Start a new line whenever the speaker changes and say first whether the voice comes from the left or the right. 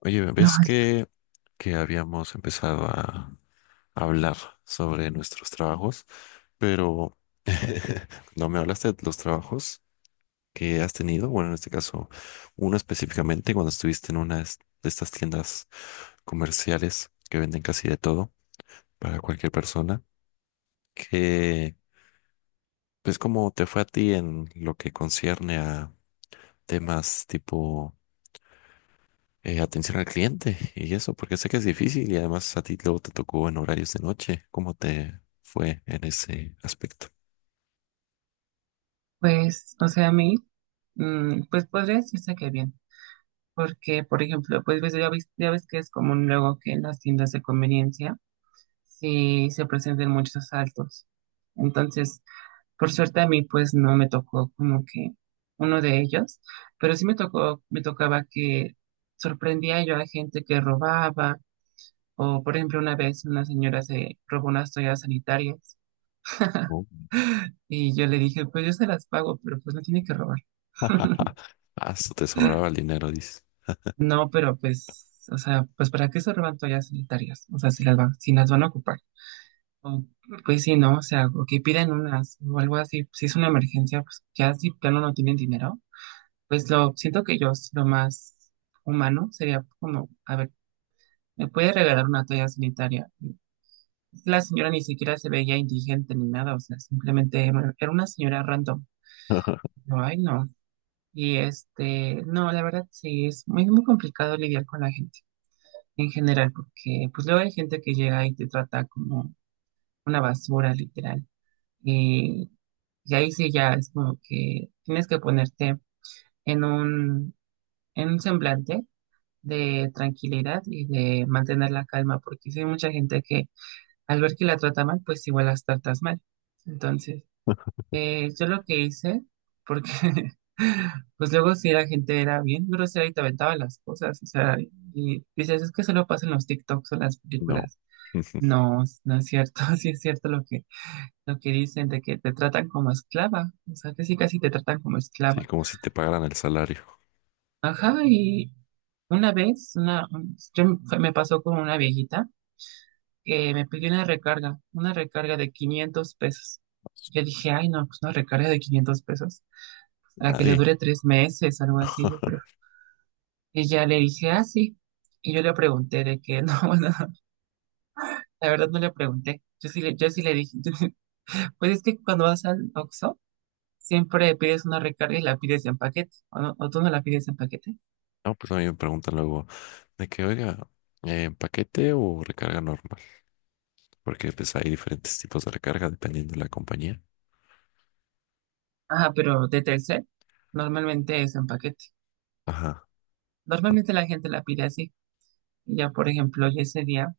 left: Oye,
right: No,
left: ¿ves que habíamos empezado a hablar sobre nuestros trabajos? Pero no me hablaste de los trabajos que has tenido. Bueno, en este caso, uno específicamente cuando estuviste en una de de estas tiendas comerciales que venden casi de todo para cualquier persona. Que, pues, ¿cómo te fue a ti en lo que concierne a temas tipo, atención al cliente y eso, porque sé que es difícil y además a ti luego te tocó en horarios de noche. ¿Cómo te fue en ese aspecto?
right: pues, o sea, a mí, pues podría decirse que bien, porque, por ejemplo, pues ya ves que es común luego que en las tiendas de conveniencia sí se presenten muchos asaltos. Entonces, por suerte a mí, pues no me tocó como que uno de ellos, pero sí me tocaba que sorprendía yo a gente que robaba, o por ejemplo, una vez una señora se robó unas toallas sanitarias
left: Oh.
right: y yo le dije, pues yo se las pago, pero pues no tiene que robar.
left: Ah, eso te sobraba el dinero, dices.
right: No, pero pues, o sea, pues ¿para qué se roban toallas sanitarias? O sea, si las van a ocupar. O, pues sí, ¿no? O sea, o que piden unas o algo así. Pues, si es una emergencia, pues ya si plano no tienen dinero, pues lo siento que yo es lo más humano sería como, a ver, ¿me puede regalar una toalla sanitaria? La señora ni siquiera se veía indigente ni nada, o sea, simplemente era una señora random. Yo, ay, no. Y este, no, la verdad sí, es muy, muy complicado lidiar con la gente en general, porque pues luego hay gente que llega y te trata como una basura, literal. Y, y ahí sí ya es como que tienes que ponerte en un, en un semblante de tranquilidad y de mantener la calma, porque sí hay mucha gente que al ver que la trata mal, pues igual las tratas mal. Entonces, yo lo que hice, porque pues luego si la gente era bien grosera y te aventaba las cosas, o sea, y dices, es que solo pasan los TikToks o las
left: No.
right: películas. No, no es cierto, sí es cierto lo que dicen de que te tratan como esclava, o sea, que sí casi te tratan como
left: Sí,
right: esclava.
left: como si te pagaran el salario.
right: Ajá, y una vez, una, un- yo me fue- me pasó con una viejita que me pidió una recarga de 500 pesos. Yo dije, ay, no, pues una recarga de 500 pesos, para que le
left: Nadie.
right: dure 3 meses, algo así, yo creo. Y ya le dije, ah, sí. Y yo le pregunté de que, no, bueno, la verdad no le pregunté. Yo sí le dije, pues es que cuando vas al OXXO, siempre pides una recarga y la pides en paquete, o, o tú no la pides en paquete.
left: No, pues a mí me preguntan luego de que, oiga, ¿paquete o recarga normal? Porque pues hay diferentes tipos de recarga dependiendo de la compañía.
right: Ajá, pero de Telcel normalmente es en paquete.
left: Ajá.
right: Normalmente la gente la pide así. Y ya, por ejemplo, yo ese día,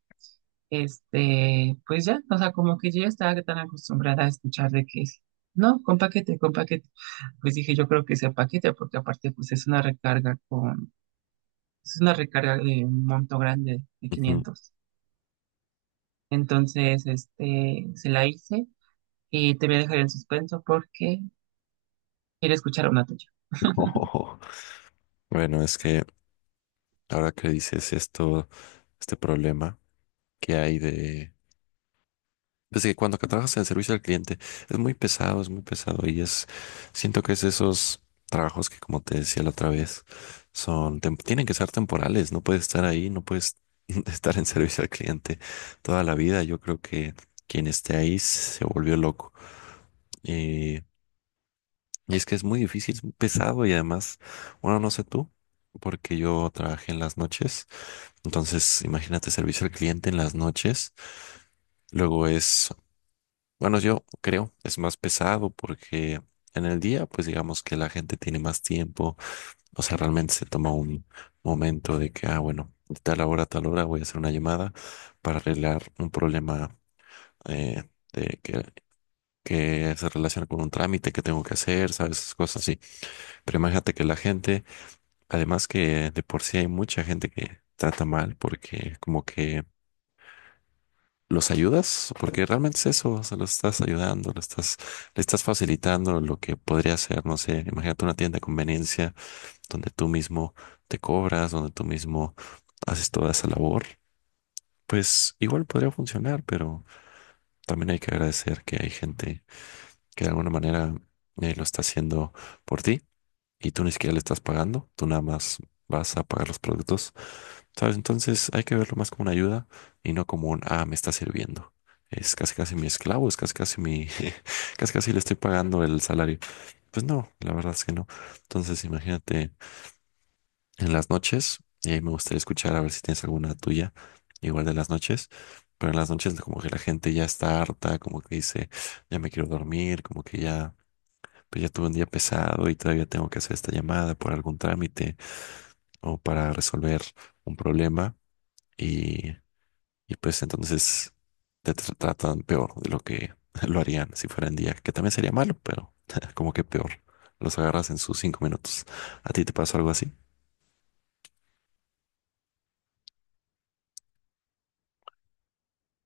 right: este, pues ya, o sea, como que yo ya estaba tan acostumbrada a escuchar de que es, no, con paquete, con paquete. Pues dije, yo creo que es en paquete, porque aparte, pues es una recarga con, es una recarga de un monto grande, de
left: Ujú.
right: 500. Entonces, este, se la hice y te voy a dejar en suspenso porque quiero escuchar una tuya.
left: Bueno, es que, ahora que dices esto, este problema que hay de. Pues que cuando que trabajas en servicio al cliente es muy pesado y es. Siento que es esos trabajos que, como te decía la otra vez, son. Tienen que ser temporales, no puedes estar ahí, no puedes estar en servicio al cliente toda la vida. Yo creo que quien esté ahí se volvió loco. Y, y es que es muy difícil, es muy pesado y además, bueno, no sé tú, porque yo trabajé en las noches. Entonces, imagínate servicio al cliente en las noches. Luego es, bueno, yo creo es más pesado porque en el día, pues digamos que la gente tiene más tiempo. O sea, realmente se toma un momento de que, ah, bueno, de tal hora a tal hora voy a hacer una llamada para arreglar un problema, eh, de que, se relaciona con un trámite que tengo que hacer, ¿sabes? Esas cosas así. Pero imagínate que la gente, además que de por sí hay mucha gente que trata mal porque como que los ayudas, porque realmente es eso, o sea, lo estás ayudando, lo estás, le estás facilitando lo que podría ser, no sé, imagínate una tienda de conveniencia donde tú mismo te cobras, donde tú mismo haces toda esa labor, pues igual podría funcionar, pero también hay que agradecer que hay gente que de alguna manera, lo está haciendo por ti y tú ni siquiera le estás pagando, tú nada más vas a pagar los productos. ¿Sabes? Entonces hay que verlo más como una ayuda y no como un, ah, me está sirviendo. Es casi casi mi esclavo, es casi casi mi, casi casi le estoy pagando el salario. Pues no, la verdad es que no. Entonces imagínate en las noches, y ahí me gustaría escuchar a ver si tienes alguna tuya, igual de las noches, pero en las noches como que la gente ya está harta, como que dice, ya me quiero dormir, como que ya, pues ya tuve un día pesado y todavía tengo que hacer esta llamada por algún trámite o para resolver un problema. Y Y pues entonces te tratan peor de lo que lo harían si fueran día, que también sería malo, pero como que peor. Los agarras en sus 5 minutos. ¿A ti te pasó algo así?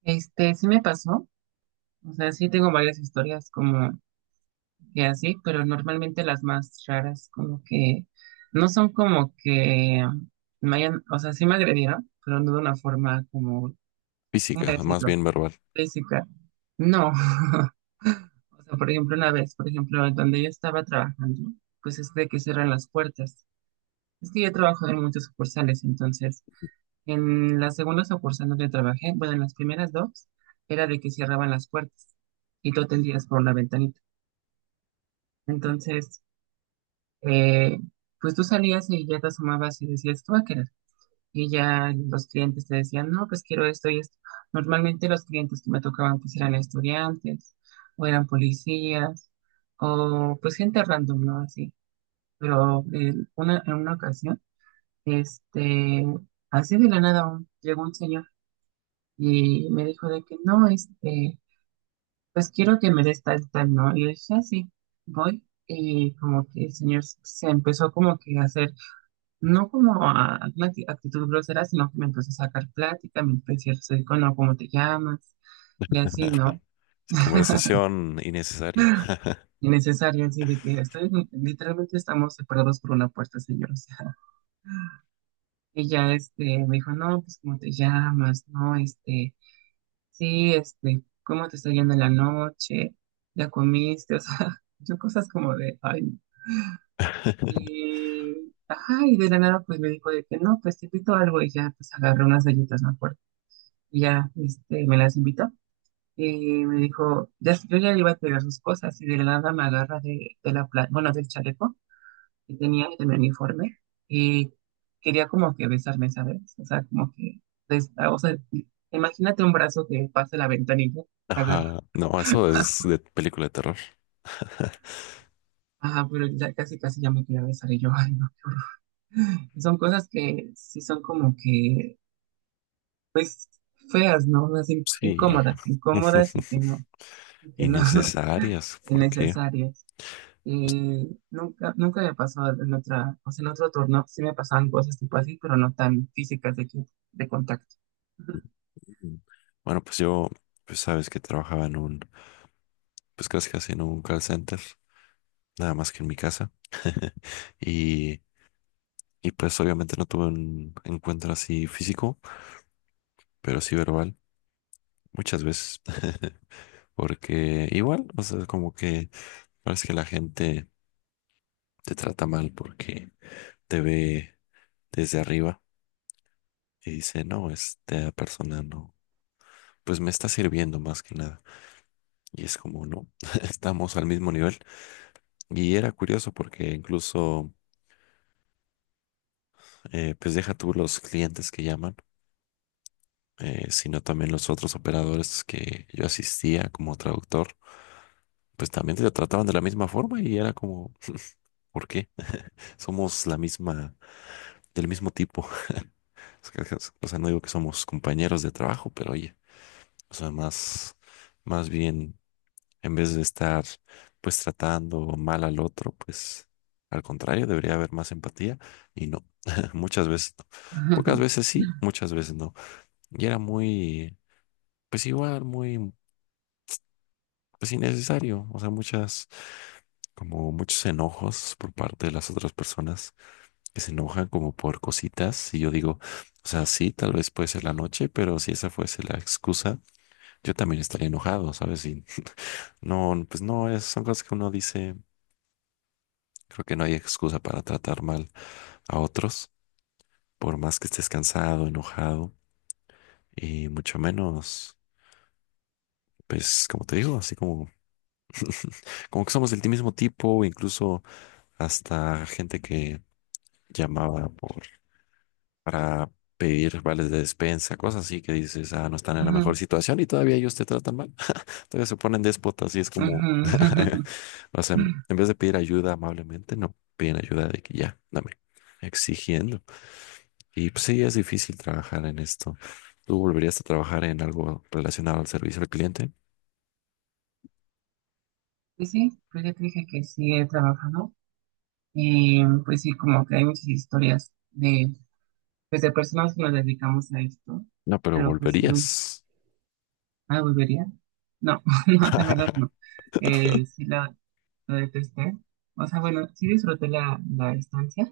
right: Este, sí me pasó, o sea, sí tengo varias historias como que así, pero normalmente las más raras como que no son como que me hayan, o sea, sí me agredieron, pero no de una forma como, ¿cómo
left: Física, más
right: decirlo?
left: bien verbal.
right: Física. No, o sea, por ejemplo, una vez, por ejemplo, donde yo estaba trabajando, pues es de que cierran las puertas. Es que yo trabajo en muchas sucursales, entonces en las segundas sucursal donde trabajé, bueno, en las primeras dos, era de que cerraban las puertas y tú te atendías por la ventanita. Entonces, eh, pues tú salías y ya te asomabas y decías, ¿tú a querer? Y ya los clientes te decían, no, pues quiero esto y esto. Normalmente los clientes que me tocaban pues eran estudiantes o eran policías o pues gente random, ¿no? Así. Pero una, en una ocasión, este, así de la nada, llegó un señor y me dijo de que no, este, pues quiero que me des tal, tal, ¿no? Y yo dije, así, voy. Y como que el señor se empezó como que a hacer, no como a una actitud grosera, sino que me empezó a sacar plática, me empezó a decir, no, ¿cómo te llamas? Y así, ¿no?
left: Sí, conversación innecesaria.
right: Innecesario, así de que estoy, literalmente estamos separados por una puerta, señor. O sea, y ya este, me dijo, no, pues, ¿cómo te llamas? No, este, sí, este, ¿cómo te está yendo en la noche? ¿Ya comiste? O sea, yo cosas como de, ay, y, ajá, y de la nada pues me dijo de que no, pues te invito a algo y ya pues agarré unas galletas, me acuerdo. Y ya, este, me las invitó y me dijo, ya, yo ya iba a pegar sus cosas y de la nada me agarra de la, bueno, del chaleco que tenía y de mi uniforme y quería como que besarme, ¿sabes? O sea, como que, o sea, imagínate un brazo que pase la ventanilla, te agarra.
left: Ajá. No, eso es de película de terror.
right: Ajá, pero ya casi casi ya me quería besar y yo, ay, no. Y son cosas que sí son como que feas, ¿no? Unas
left: Sí.
right: incómodas, incómodas y que no,
left: Innecesarias. ¿Por qué?
right: innecesarias. Nunca, nunca me pasó en otra, o sea, en otro turno sí me pasaban cosas tipo así, pero no tan físicas de, de contacto.
left: Mm. Bueno, pues yo, pues sabes que trabajaba en un, pues casi casi en un call center, nada más que en mi casa. Y Y pues obviamente no tuve un encuentro así físico, pero sí verbal, muchas veces. Porque igual, o sea, como que parece que la gente te trata mal porque te ve desde arriba y dice, no, esta persona no, pues me está sirviendo más que nada. Y es como, no, estamos al mismo nivel. Y era curioso porque incluso, pues deja tú los clientes que llaman, sino también los otros operadores que yo asistía como traductor pues también te trataban de la misma forma y era como, ¿por qué? Somos la misma, del mismo tipo. Es que, o sea, no digo que somos compañeros de trabajo, pero oye, o sea, más bien, en vez de estar pues tratando mal al otro, pues al contrario, debería haber más empatía y no, muchas veces no. Pocas veces sí, muchas veces no. Y era muy, pues igual, muy, pues innecesario, o sea, muchas, como muchos enojos por parte de las otras personas que se enojan como por cositas. Y yo digo, o sea, sí, tal vez puede ser la noche, pero si esa fuese la excusa, yo también estaría enojado, ¿sabes? Y no, pues no, son cosas que uno dice, creo que no hay excusa para tratar mal a otros, por más que estés cansado, enojado, y mucho menos, pues como te digo, así como que somos del mismo tipo, incluso hasta gente que llamaba por, para pedir vales de despensa, cosas así que dices, ah, no están en la mejor
right: Ujú,
left: situación y todavía ellos te tratan mal. Entonces se ponen déspotas y es como,
right: ujú.
left: o sea, en vez de pedir ayuda amablemente, no, piden ayuda de que ya, dame, exigiendo. Y pues sí, es difícil trabajar en esto. ¿Tú volverías a trabajar en algo relacionado al servicio al cliente?
right: Pues sí, pues ya te dije que sí he trabajado. Y pues sí, como que hay muchas historias de pues de personas que nos dedicamos a esto,
left: No, pero
right: pero pues sí, no,
left: volverías.
right: ¿la volvería? No, no, la verdad no. Sí la detesté. O sea, bueno, sí disfruté la estancia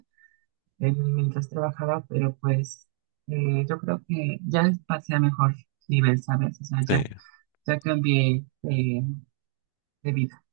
right: mientras trabajaba, pero pues yo creo que ya pasé a mejor nivel, ¿sabes? O sea,
left: Sí.
right: ya, ya cambié de vida.